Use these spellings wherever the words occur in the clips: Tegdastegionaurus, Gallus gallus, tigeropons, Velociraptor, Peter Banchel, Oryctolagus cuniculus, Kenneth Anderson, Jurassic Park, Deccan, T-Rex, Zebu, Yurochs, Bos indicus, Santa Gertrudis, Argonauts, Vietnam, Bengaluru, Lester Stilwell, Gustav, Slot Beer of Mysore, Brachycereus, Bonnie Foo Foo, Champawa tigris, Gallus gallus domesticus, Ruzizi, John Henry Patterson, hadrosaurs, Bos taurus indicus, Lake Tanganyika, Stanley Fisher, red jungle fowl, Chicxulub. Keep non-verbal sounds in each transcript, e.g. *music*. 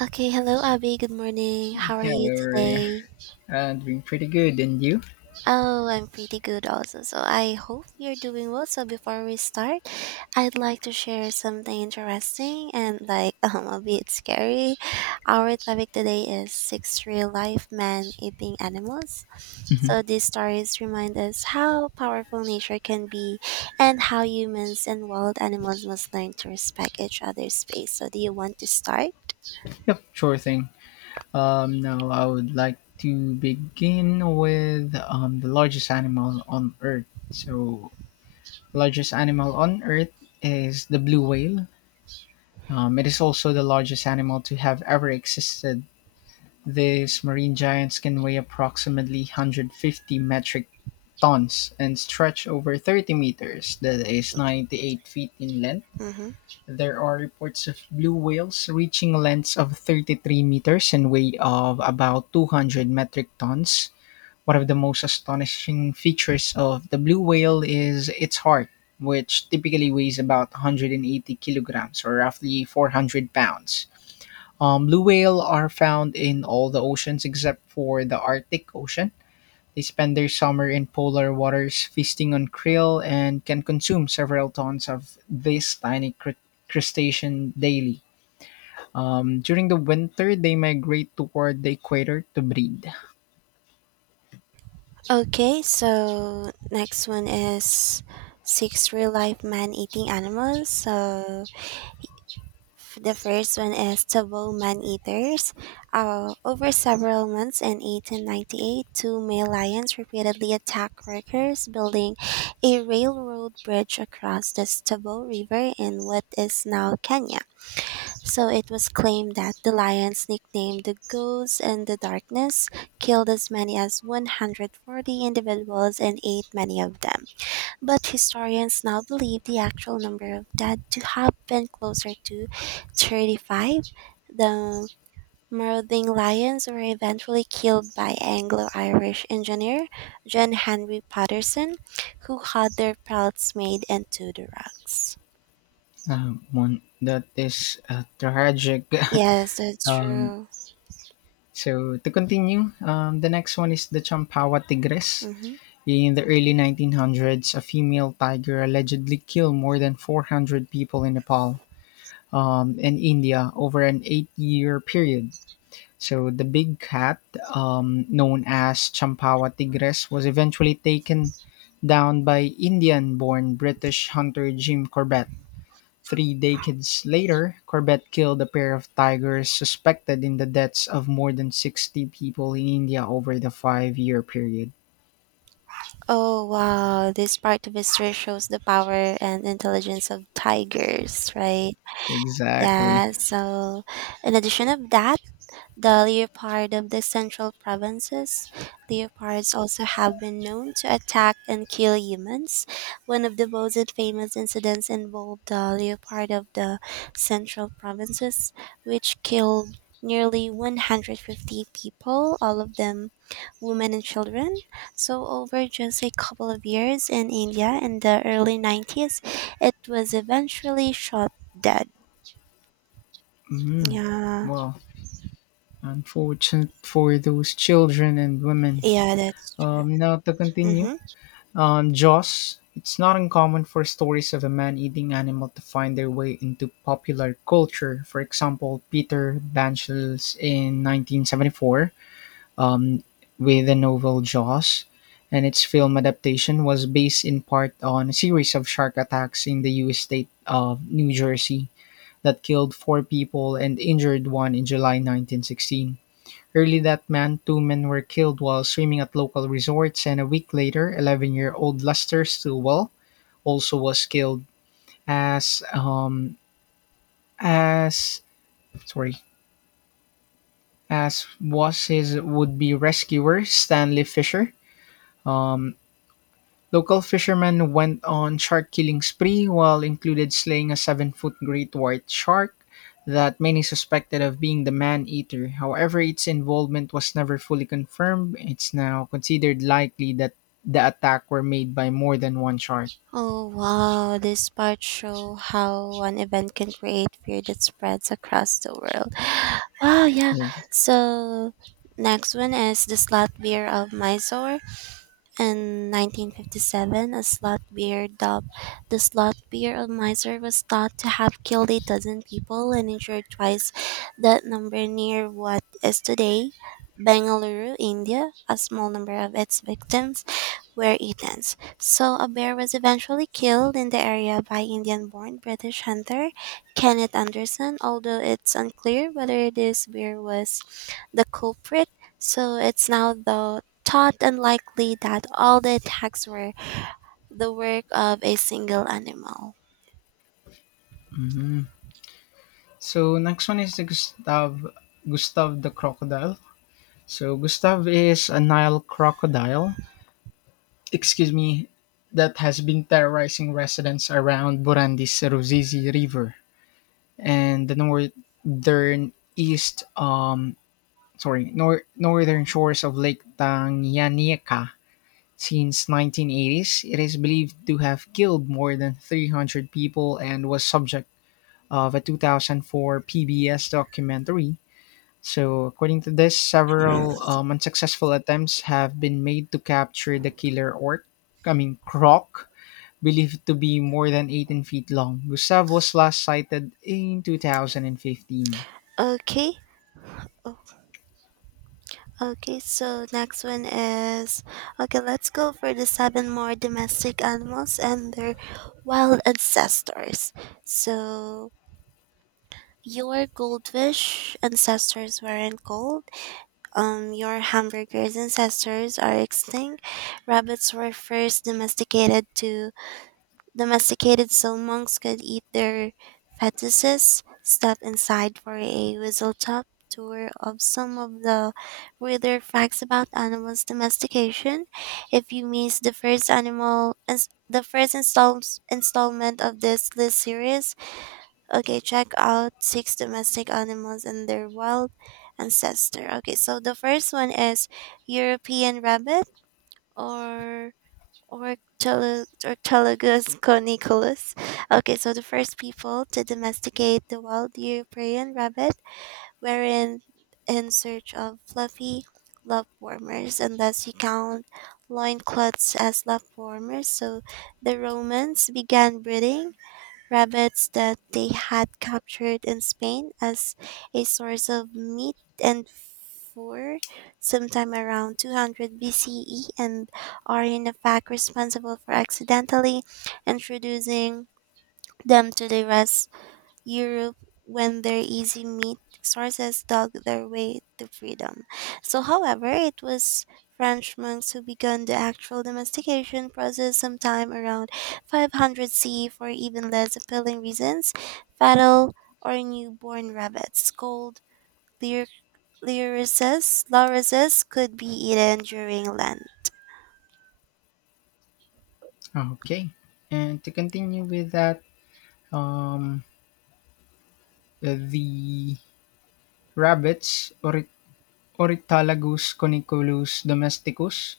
Okay, hello Abby. Good morning. How are Yeah, we you were today? Doing pretty good. And you? Oh, I'm pretty good also. So I hope you're doing well. So before we start, I'd like to share something interesting and *laughs* a bit scary. Our topic today is six real life man eating animals. Mhm. So these stories remind us how powerful nature can be and how humans and wild animals must learn to respect each other's space. So do you want to start? Sure thing. Now I would like to begin with the largest animal on Earth. So, largest animal on Earth is the blue whale. It is also the largest animal to have ever existed. These marine giants can weigh approximately 150 metric tons and stretch over 30 meters, that is 98 feet in length. Mm-hmm. There are reports of blue whales reaching lengths of 33 meters and weight of about 200 metric tons. One of the most astonishing features of the blue whale is its heart, which typically weighs about 180 kilograms or roughly 400 pounds. Blue whale are found in all the oceans except for the Arctic Ocean. They spend their summer in polar waters feasting on krill and can consume several tons of this crustacean daily. During the winter, they migrate toward the equator to breed. Okay, so next one is six real life man eating animals. The first one is taboo man eaters. Over several months in 1898, two male lions repeatedly attacked workers building a railroad bridge across the Tabor River in what is now Kenya. So it was claimed that the lions, nicknamed the Ghosts in the Darkness, killed as many as 140 individuals and ate many of them. But historians now believe the actual number of dead to have been closer to 35. The marauding lions were eventually killed by Anglo Irish engineer John Henry Patterson, who had their pelts made into the rugs. One, that is tragic. Yes, *laughs* that's um, true. To continue, the next one is the Champawa tigris. Hmm. In the early 1900s, a female tiger allegedly killed more than 400 people in Nepal and India over an 8 year period. So the big cat, known as Champawa tigres, was eventually taken down by Indian-born British hunter Jim Corbett. Three decades later, Corbett killed a pair of tigers suspected in the deaths of more than 60 people in India over the five-year period. Oh wow, this part of history shows the power and intelligence of tigers, right? Exactly. Yeah, so in addition of that, the leopard of the central provinces, leopards also have been known to attack and kill humans. One of the most famous incidents involved the leopard of the central provinces, which killed nearly 150 people, all of them women and children. So, over just a couple of years in India in the early 90s, it was eventually shot dead. Mm. Yeah, Well, unfortunate for those children and women. yeah, that's true. Now to continue. Hmm. On Jaws, it's not uncommon for stories of a man eating animal to find their way into popular culture. For example, Peter Banchel's in 1974 um, with the novel Jaws, and its film adaptation was based in part on a series of shark attacks in the U.S. state of New Jersey that killed four people and injured one in July 1916. Early that month, two men were killed while swimming at local resorts, and a week later, 11-year-old Lester Stilwell also was killed, as um, as sorry, as was his would-be rescuer Stanley Fisher. Um, Local fishermen went on shark-killing spree while included slaying a seven-foot great white shark that many suspected of being the man-eater. However, its involvement was never fully confirmed. It's now considered likely that the attack were made by more than one shark. Oh wow, this part show how one event can create fear that spreads across the world. Wow, yeah. Yeah. So next one is the slot beer of Mysore. In 1957, a slot beer dubbed the Slot Beer of Miser was thought to have killed a dozen people and injured twice that number near what is today Bengaluru, India. A small number of its victims were eaten. So, a bear was eventually killed in the area by Indian born British hunter Kenneth Anderson, although it's unclear whether this bear was the culprit. So, it's now, though, thought unlikely that all the attacks were the work of a single animal. Mhm. So next one is the Gustav the crocodile. So Gustav is a Nile crocodile. Excuse me, that has been terrorizing residents around Burandi's Ruzizi River and the northern east sorry nor- northern shores of Lake Tanganyika since 1980s. It is believed to have killed more than 300 people and was subject of a 2004 PBS documentary. So, according to this, several unsuccessful attempts have been made to capture the killer orc, I mean, croc, believed to be more than 18 feet long. Gustav was last sighted in 2015. Okay. Oh, okay, so next one is okay, let's go for the seven more domestic animals and their wild ancestors. So your goldfish ancestors weren't gold. Your hamburger's ancestors are extinct. Rabbits were first domesticated to Domesticated so monks could eat their fetuses. Step inside for a whistle-stop tour of some of the weirder facts about animals' domestication. If you missed the first animal, the installment of this list series, okay, check out six domestic animals and their wild ancestor. Okay, so the first one is European rabbit or Orctologus coniculus. Okay, so the first people to domesticate the wild European rabbit were in search of fluffy lap warmers, unless you count loincloths as lap warmers. So the Romans began breeding rabbits that they had captured in Spain as a source of meat and IV, sometime around 200 BCE, and are in fact responsible for accidentally introducing them to the rest Europe when their easy meat sources dug their way to freedom. So, however, it was French monks who began the actual domestication process sometime around 500 CE for even less appealing reasons, fatal or newborn rabbits, cold, Lyricist, lorises could be eaten during Lent. Okay. And to continue with that, um, the rabbits, Ori- Oritalagus coniculus domesticus.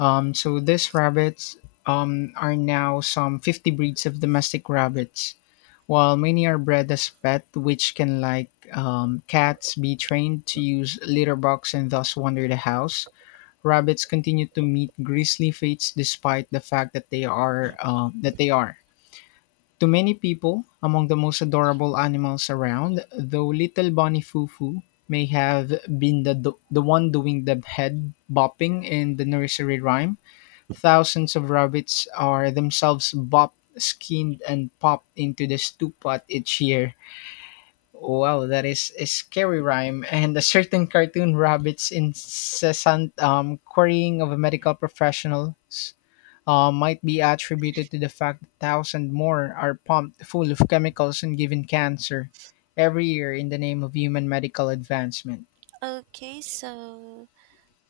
So these rabbits are now some 50 breeds of domestic rabbits, while many are bred as pet, which can, like cats, be trained to use litter box and thus wander the house. Rabbits continue to meet grisly fates despite the fact that they are, to many people, among the most adorable animals around, though little Bonnie Foo Foo may have been the one doing the head bopping in the nursery rhyme, thousands of rabbits are themselves bopped, skinned, and popped into the stew pot each year. Wow, that is a scary rhyme. And a certain cartoon rabbit's incessant querying of medical professionals might be attributed to the fact that thousands more are pumped full of chemicals and given cancer every year in the name of human medical advancement. Okay, so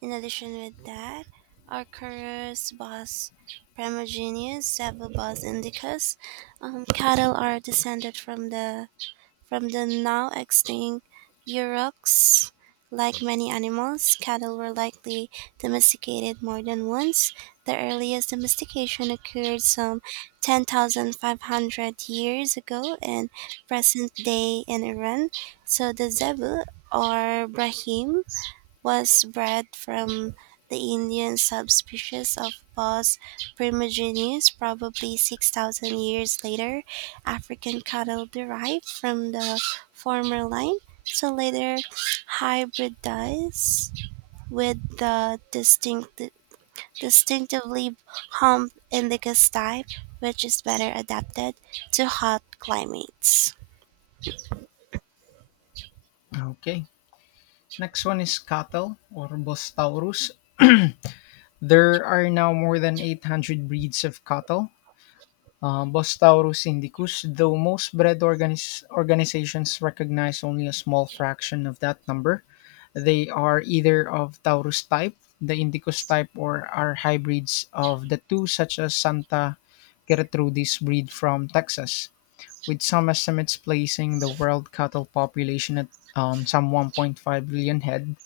in addition with that, Arcturus bos primogenitus, Savobos indicus, cattle are descended from the now extinct Yurochs. Like many animals, cattle were likely domesticated more than once. The earliest domestication occurred some 10,500 years ago in present day in Iran. So the zebu or Brahim was bred from the Indian subspecies of Bos primigenius, probably 6,000 years later. African cattle derived from the former line, so later hybridized with the distinctively hump indica type, which is better adapted to hot climates. Okay, next one is cattle or Bostaurus. *clears throat* There are now more than 800 breeds of cattle. Bostaurus indicus, though most organizations recognize only a small fraction of that number, they are either of Taurus type, the indicus type, or are hybrids of the two, such as Santa Gertrudis breed from Texas, with some estimates placing the world cattle population at some 1.5 billion head.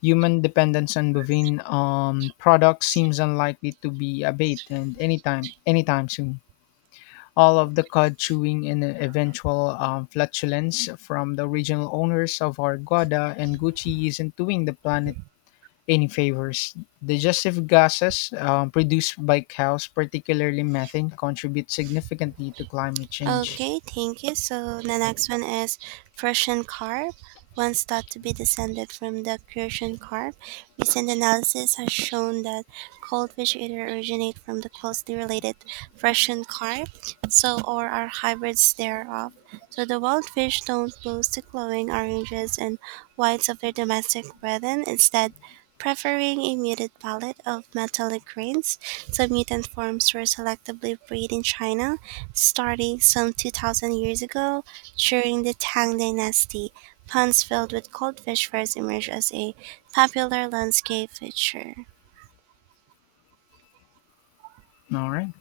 Human dependence on bovine products seems unlikely to be abated and anytime soon. All of the cud chewing and eventual flatulence from the original owners of Argoda and Gucci isn't doing the planet any favors. Digestive gases produced by cows, particularly methane, contribute significantly to climate change. Okay, thank you. So the next one is Prussian carp, once thought to be descended from the Crucian carp. Recent analysis has shown that cold fish either originate from the closely related Prussian carp, so or are hybrids thereof. So the wild fish don't boast the glowing oranges and whites of their domestic brethren, instead preferring a muted palette of metallic grains. Some mutant forms were selectively bred in China starting some 2,000 years ago, during the Tang Dynasty, ponds filled with cold fish first emerged as a popular landscape feature. All right.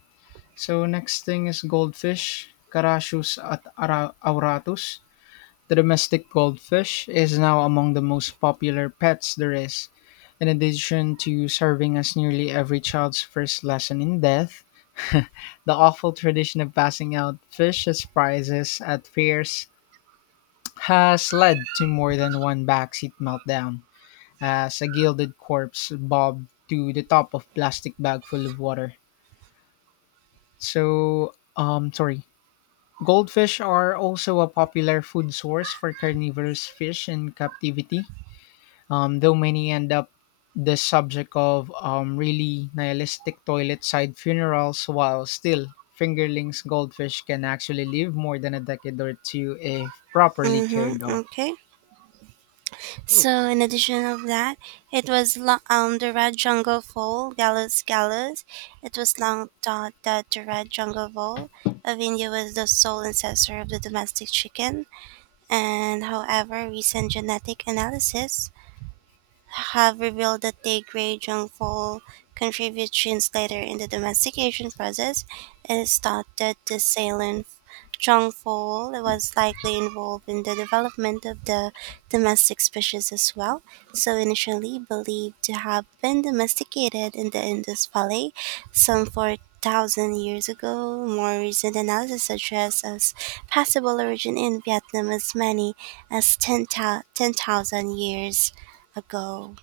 So next thing is goldfish, auratus. The domestic goldfish is now among the most popular pets there is. In addition to serving as nearly every child's first lesson in death, *laughs* the awful tradition of passing out fish as prizes at fairs has led to more than one backseat meltdown as a gilded corpse bobbed to the top of plastic bag full of water. So, sorry. Goldfish are also a popular food source for carnivorous fish in captivity, though many end up the subject of really nihilistic toilet side funerals while still fingerlings goldfish can actually live more than a decade or two if properly Mm-hmm. cared of. Okay. So in addition of that, it was the red jungle vole Gallus gallus. It was long thought that the red jungle vole of India was the sole ancestor of the domestic chicken, and however, recent genetic analysis have revealed that the gray jungle contributes genes later in the domestication process. It is thought that the Salem jungle was likely involved in the development of the domestic species as well, so initially believed to have been domesticated in the Indus Valley some 4,000 years ago. More recent analysis suggests as possible origin in Vietnam as many as 10,000 years ago.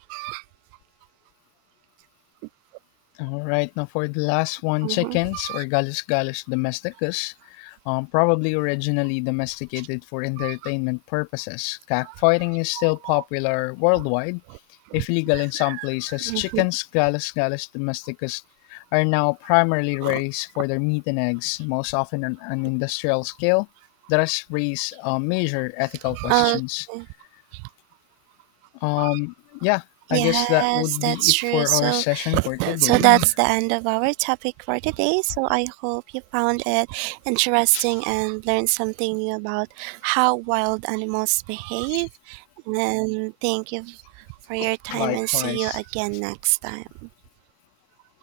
All right, now for the last one, Hmm. chickens or gallus gallus domesticus, probably originally domesticated for entertainment purposes, cockfighting is still popular worldwide if legal in some places, Hmm. chickens (Gallus gallus domesticus) are now primarily raised for their meat and eggs, most often on an industrial scale. Thus raise major ethical Um, questions. Um, yeah, I guess that yes, would be that's it true. for our So, session for so today. that's the end of our topic for today. So I hope you found it interesting and learned something new about how wild animals behave. And thank you for your time and see you Likewise, again next time.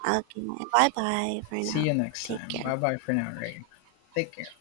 Okay, bye bye for see you now. next Take time. Bye care. bye for now, Ray. Take care.